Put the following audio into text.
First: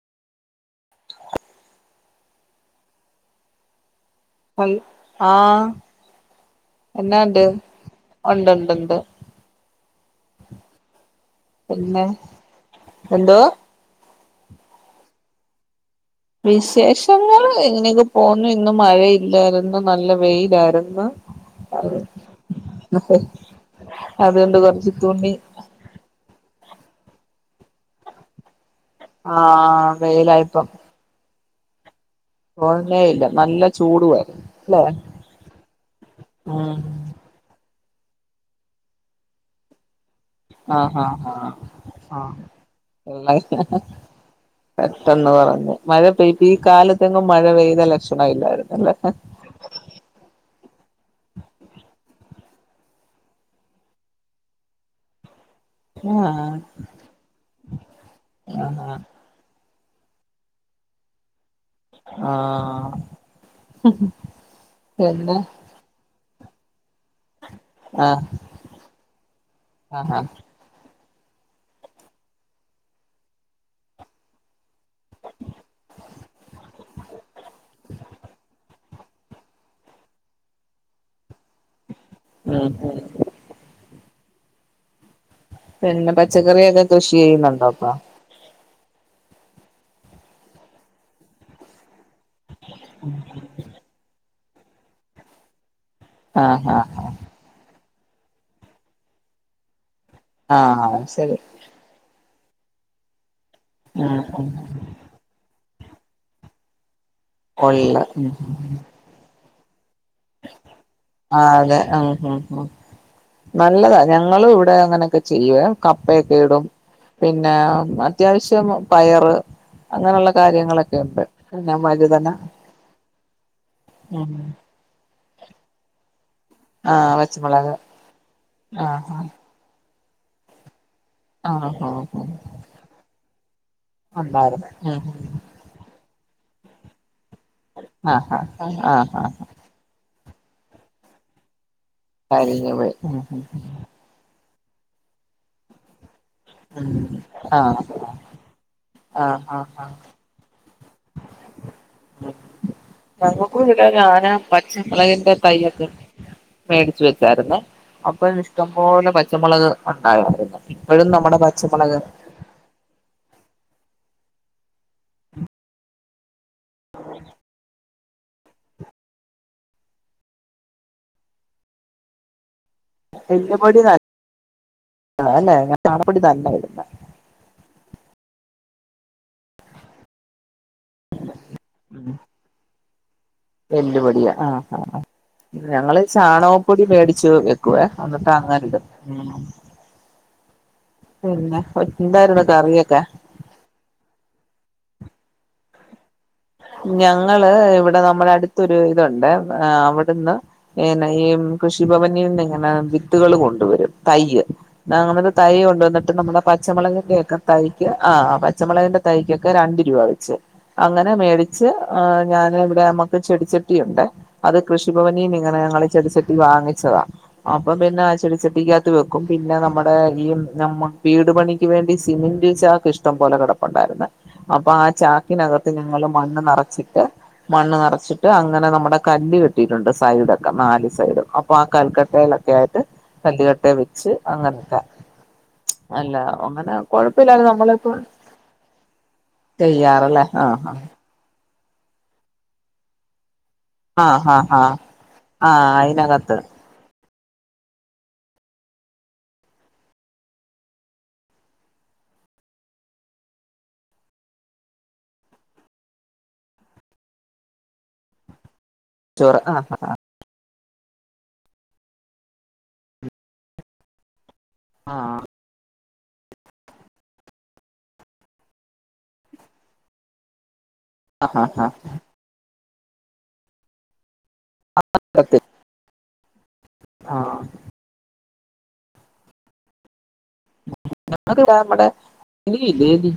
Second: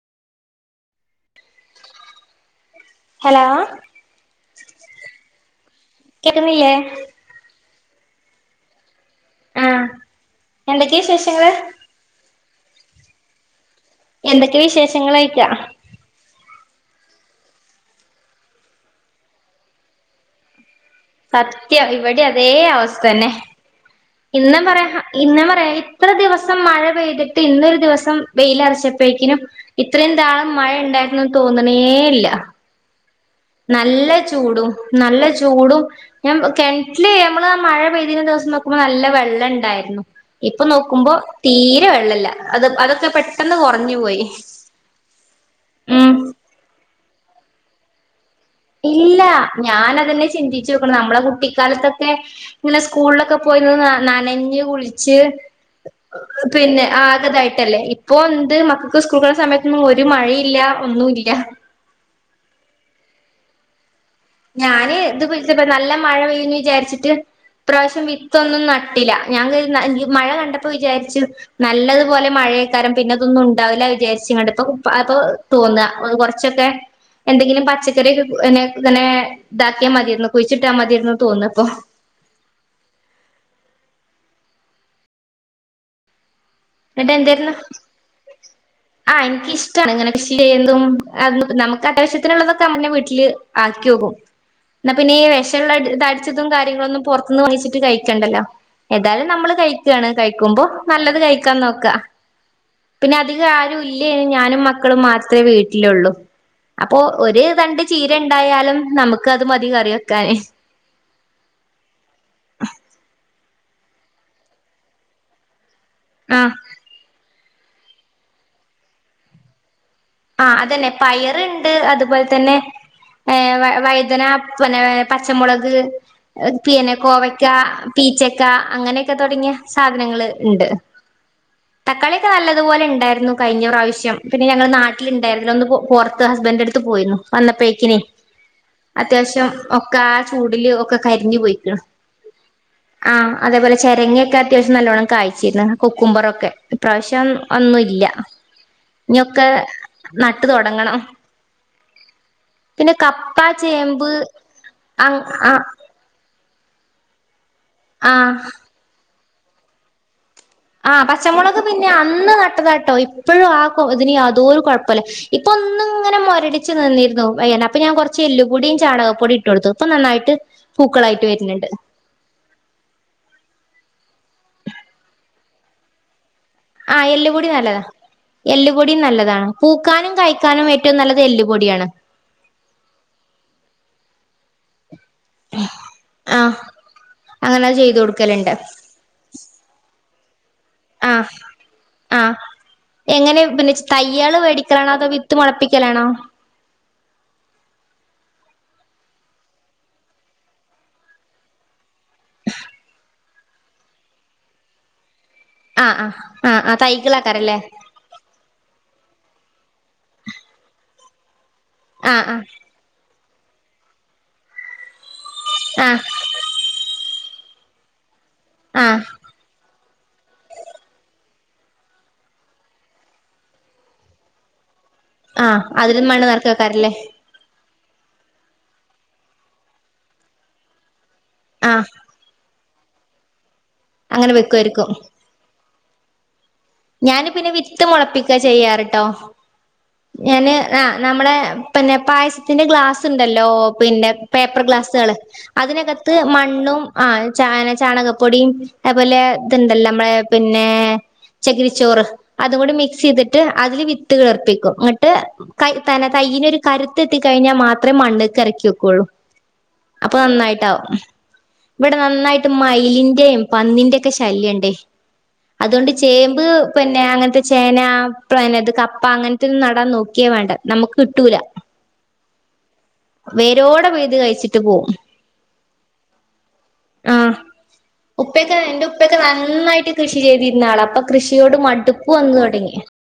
Hello ആ കേക്കുന്നില്ലേ എന്നാണ്ട് ഉണ്ട് ഉണ്ട് ഉണ്ട് ആ എന്തൊക്കെയാ വിശേഷങ്ങള് പിന്നെ എന്തോ എന്തൊക്കെ വിശേഷങ്ങളോയിക്കാ വിശേഷങ്ങൾ എങ്ങനെയൊക്കെ പോന്നുന്നു ഇന്ന് മഴയില്ലായിരുന്നു നല്ല വെയിലായിരുന്നു സത്യം ഇവിടെ അതേ അവസ്ഥ തന്നെ ഇന്ന അതുകൊണ്ട് കൊറച്ച് പറയാ തുണി ഇന്ന പറയാ ഇത്ര ദിവസം ദിവസം മഴ പെയ്തിട്ട് ഇന്നൊരു ദിവം വെയിലറച്ച പ്പേക്കിനും ആഹ് ഇത്രയും നാളുംമഴ ഉണ്ടായിരുന്നു തോന്നണേല്ല തോന്നണേ ഇല്ല നല്ല ചൂടുവായിരുന്നു ചൂടും അല്ലേ നല്ല ചൂടും ഞ ഉം കിണറ്റില്്യ നമ്മള് ആ മഴ പെയ്തിന ദിവസം നോക്കുമ്പോ നല്ല വെള്ളം ഇണ്ടായിരുന്നു ഇപ്പൊ ആഹ് നോക്കുമ്പോ ആഹ് ആഹ് തീരെ വെള്ളല്ല ആഹ് അത് അതൊക്കെ പെട്ടെന്ന് കുറഞ്ഞ പോയി ഉം ത്തങ്ങും മഴ പെയ്തലക്ഷ ഇല്ല ഞാനതെന്നെ ചിന്തി ച്ചു നമ്മടെ കുട്ടിക്കാലത്തൊക്കെ ഇങ്ങനെ സ്കൂളിലൊക്കെ പോയി നനഞ്ഞ് കുളിച്ച് ആഹ് പിന്നെ ആഗതായിട്ടല്ലേ ഇപ്പൊ എന്ത് ആഹ് മക്കൾക്ക് സ്കൂൾ സമയത്ത് ഒരു മഴയില്ല ഒന്നുംല്ല ആ ഞാന് ഇത് വിളിച്ചപ്പം നല്ല മഴ പെയ്യ വിചരിച്ചു പ്രാവശ്യം ആഹ് വിത്തൊന്നും നട്ടില്ല ഞ ആഹ് ആഹ് മഴ കണ്ടപ്പോ വിചാരി ച്ചു. നല്ലതുപോലെ മഴയെക്കാരം പിന്നെതൊന്നും ഉണ്ടാവില്ല വിചാരിച്ചുങ്ങണ്ട് ഇപ്പ അപ്പൊ തോന്നാ കുറച്ചൊക്കെ എന്തെങ്കിലും പച്ചക്കറി റൊക്കെെ അങ്ങനെ ഇതാക്കിയാൽ മതിരുന്നു കുഴിച്ചിട്ടാ മതിന്ന് തോന്നാ ഇപ്പൊ ഉം ഉം ഉം പിന്നെ പറ്റ പച്ചക്കറിയൊക്കെ കൃഷി ചെയ്യുന്നുണ്ടോപപ്പോ ആ എനിക്ക് ഇഷ്ടമാണ് ഇങ്ങനെ കൃഷി ചെയന്തും നമുക്ക് അത്യാവശ്യ ള്ളതൊക്കെ നമ്മെ വീട്ടില് ആക്കിയൊക്കും ഇന്നാ പിന്നെ ഈ വിഷള്ളത് ആഹ് തടിച്ചതുംകാര്യങ്ങളൊന്നും ആഹ് പുറത്ത്ന്ന് വങ്ങിച്ചിട്ട് കഴിക്ക ണ്ടല്ലോ എതായാലും നമ്മള് ക ക്കാണ് കഴിക്കുമ്പോ ആഹ് നല്ലത് ശരി കഴി ക്ക പിന്നെ അ അധിക ആരും ഇല്ലേ ഉം ഉം ഞാനും മക്കളും മാത്രേ വീട്ടി ലുള്ളൂ അ അപ്പോ ഒരു തണ്ട് കൊള്ള ചീര ഉം ഉണ്ടായാലും നമുക്ക് അത് മതി കറി വെക്കാൻ ആ അതെ ഉം ഉം ഉം നല്ലതാ ഞങ്ങളും ഇവിടെ അങ്ങനൊക്കെ ചെയ്യുവേ കപ്പയൊക്കെ ആഹ് ഇടും പി ന്നെ അത്യാവശ്യം പയറ് അങ്ങനെയുള്ള ആ അതന്നെ കാര്യങ്ങളൊക്കെ ഉണ്ട് പയറ്ണ്ട് പിന്നെ അതുപോൽ വഴുതന തന്നെ ഏ വ വയ്തന ഉം പിന്നെ പച്ചമൊളക് പിന്നെ ആഹ് കോവയ്ക്ക പച്ചമുളക് പീച്ച ക്ക അങ്ങനെയൊക്കെ ആഹ് തൊടങ്ങിയ സാധനങ്ങള് ഇണ്ട് ആഹ് ആഹ് തക്കാളിയൊക്കെ നല്ലതുപോലെ ഇണ്ടാരുന്നു കയിഞ്ഞ പ്രാവശ്യം പിന്നെ ഞങ്ങൾ ഉണ്ടായിരുന്നു നാ ഉം ലിണ്ടാരുന്നോന്ന് പൊ പൊറത്ത് ഹസ് ബൻഡന്റടുത്ത് പോയിരുന്നു വന്നപ്പേക്കിന് ആഹ് ആഹ് ആഹ് ആഹ് അത്യാവശ്യം ഒക്കെ ചൂടിൽ ഒക്കെ കരിഞ്ഞു പോയിക്കണ് കരിഞ്ഞു പോയി ആ ഉം ഉം അതേപോലെ ചെരങ്ങക്കെ അത്യാശ്യം നല്ലോണ്ണം കായ്ച്ചിരുന്നു കുക്കുമ്പർ ഒക്കെ ഇപ്രാശ്യം ആഹ് ഒന്നുല്ല ആഹ് ഇനിയൊക്കെ ആഹ് ആഹ് നട്ട് തൊടങ്ങണം പിന്നെ കപ്പ ഞങ്ങക്കും ഇവടെ ചേമ്പ് ഞാന് അ പച്ചമോളകിന്റെ ആ തയ്യൊക്കെ മേടിച്ചു വെച്ചാരുന്നെ ആ അപ്പം ഇഷ്ടം പോലെ പ ച്ചമോളക് ഒണ്ടായോണ്ട് ആ പച്ചമോളക് പിന്നെ അന്ന് നട്ടതാട്ടോ ഇപ്പഴും ആ ക്കോ ഇതിന് യാതോരു കൊഴപ്പ ല്ല ഇപ്പൊ ഒന്നും ഇങ്ങനെ മൊരടി ച്ചു നിന്നിരുന്നു വയ്യാണ്ട് അപ്പം ഞാൻ കൊറ ച്ച് എല്ലുപ്പൊടിയും ചാണകപ്പൊടിയും ഇട്ട് കൊടുത്തു ഇപ്പൊ നന്നായിട്ട് പൂക്കളായിട്ട് വര്ണ് ണ്ട് എല്ലുപൊടി ന തല്ലേ ഞാൻ ചാണപ്പൊടി ത ആ എല്ല്പ്പൊടി നല്ലതാ. എല്ല് പൊടിയും നല്ലതാണ്. പൂക്കാനും കായ് ക്കാനും ഏറ്റവും നല്ലത് എല്ല് പൊടിയാണ്. എല്ല് പൊടിയോ ആ ആ ആ ഞങ്ങള് ആ ചാണകപ്പൊടി മേടിച്ചു അങ്ങനെ വെക്കുവേ. ചെയ്തു അന്നട്ട് കൊടുക്കലുണ്ട് അങ്ങനിടും ഉം ആ പിന്നെ ആ എന്തായിരുന്നു കറിയൊക്കെ എങ്ങനെ പിന്നെ തൈയ്യാള് വേടിക്ക്ണതാണോ അതോ വി ത്ത് മുളപ്പിക്കലാണോ ഞങ്ങള് ഇവിടെ നമ്മടെ അടുത്തൊരു ഇതുണ്ട്. അവിടുന്ന് പിന്നെ ഈ കൃഷിഭവനിന്ന് ഇങ്ങനെ വിത്തുകൾ കൊണ്ടുവരും. തൈയ്യ് [unintelligible] തൈ ആ ആ കൊണ്ടുവന്നിട്ട് നമ്മുടെ ആ ആ പച്ചമുളകിന്റെ ഒക്കെ തൈകളാക്കാരല്ലേ തൈക്ക് ആ പച്ചമുളകിന്റെ തൈയ്ക്കൊക്കെ രണ്ടി [unintelligible] അങ്ങനെ മേടി ച്ച് ഏഹ് ആഹ് ആഹ് ഞാനിവിടെ മ ചെടിച്ചട്ടിയുണ്ട് അത് കൃഷ് ഷി ഭവനിങ്ങനെ ഞങ്ങള് ആഹ് ചെടി ചട്ടി വാങ്ങിച്ചതാ അപ്പൊ പിന്നെ ആ ച്ചെടി ച്ചട്ടിക്കകത്ത് ആഹ് വെക്കും. പിന്നെ നമ്മടെ ഈ നമ്മ വീടു പണി വേണ്ടി സിമന്റ് ചാക്ക് ഇഷ്ടം പോലെ കിടപ്പുണ്ടായിരുന്നു. അപ്പ ആ ചാക്കിനക ആഹ് അതിലും മണ്ണ് നിറക്കാകാരം ലേ മണ്ണ് നിറച്ചിട്ട് അങ്ങനെ നമ്മടെ കല്ല് കെട്ടിയിട്ടുണ്ട്. സൈഡൊക്കെ നാല് സൈഡും. അപ്പൊ ആ ആഹ് കൽക്കട്ടയിലൊക്കെ ആയിട്ട് [unintelligible] തേവിച്ച് അങ്ങനെ അങ്ങനൊക്കെ വെക്കുവായിരിക്കും അല്ല അങ്ങനെ ഞാന് കൊഴപ്പില്ലായിരുന്നു പിന്നെ വിത്ത് നമ്മളിപ്പോ മൊളപ്പിക്ക ചെയ്യാറ്ട്ടോ ചെയ്യാറല്ലേ [unintelligible] ഞാന് ആഹ് ആ നമ്മളെ പിന്നെ പായസത്തിന്റെ ഗ്ലാസ് ഉണ്ട ല്ലോ ആ പിന്നെ ആഹ് ആഹ് പേപ്പർ ആഹ് ഗ്ലാസ്കള്. ആഹ് അതിനകത്ത് അയിനകത്ത് മണ്ണും ആ ചാ ചാണകപ്പൊടിയും അതുപോലെ ഇതുണ്ടല്ല നമ്മളെ പിന്നെ ചകിരിച്ചോറ് അതും കൂടി മിക്സ് ചെയ്തിട്ട് അതില് വിത്ത് കിളർപ്പിക്കും ങ്ങട്ട് കൈ ത തന തൈയ്യ്നൊരു കരുത്ത് എത്തി കഴിഞ്ഞാൽ മാത്ര മണ്ണ്ക്ക് ഇറക്കിവെക്കു. പ്പഴും ചോറ് ആഹ് അപ്പൊ നന്നായിട്ടാവും ഇവിടെ നന്നായിട്ട് മയിലിൻ്റേയും പന്നിന്റെക്കെ ശ ല്ല്യണ്ടേ ആഹ് ആഹ് അതുകൊണ്ട് ചേമ്പ് പിന്നെ അങ്ങനത്തെ ചേന പിന്നെത് കപ്പ അങ്ങനത്തെന്നും നടാൻ നോക്കിയേ വേണ്ട നമുക്ക് കിട്ടൂല ആഹ് ആഹ് വേരോടെ പിഴുത് കഴി ച്ചിട്ട് പോവും ആഹ് ഉപ്പയൊക്കെ എന്റെ ഉപ്പയൊക്കെ നന്നായിട്ട് കൃഷി ചെയ്തിര്ന്ന ആളാം പ്പൊ അത് കൃഷിയോട് നമ്മുടെ മട്പ്പ് വന്ന് തൊടങ്ങി ഇലിയില്ലേ എലി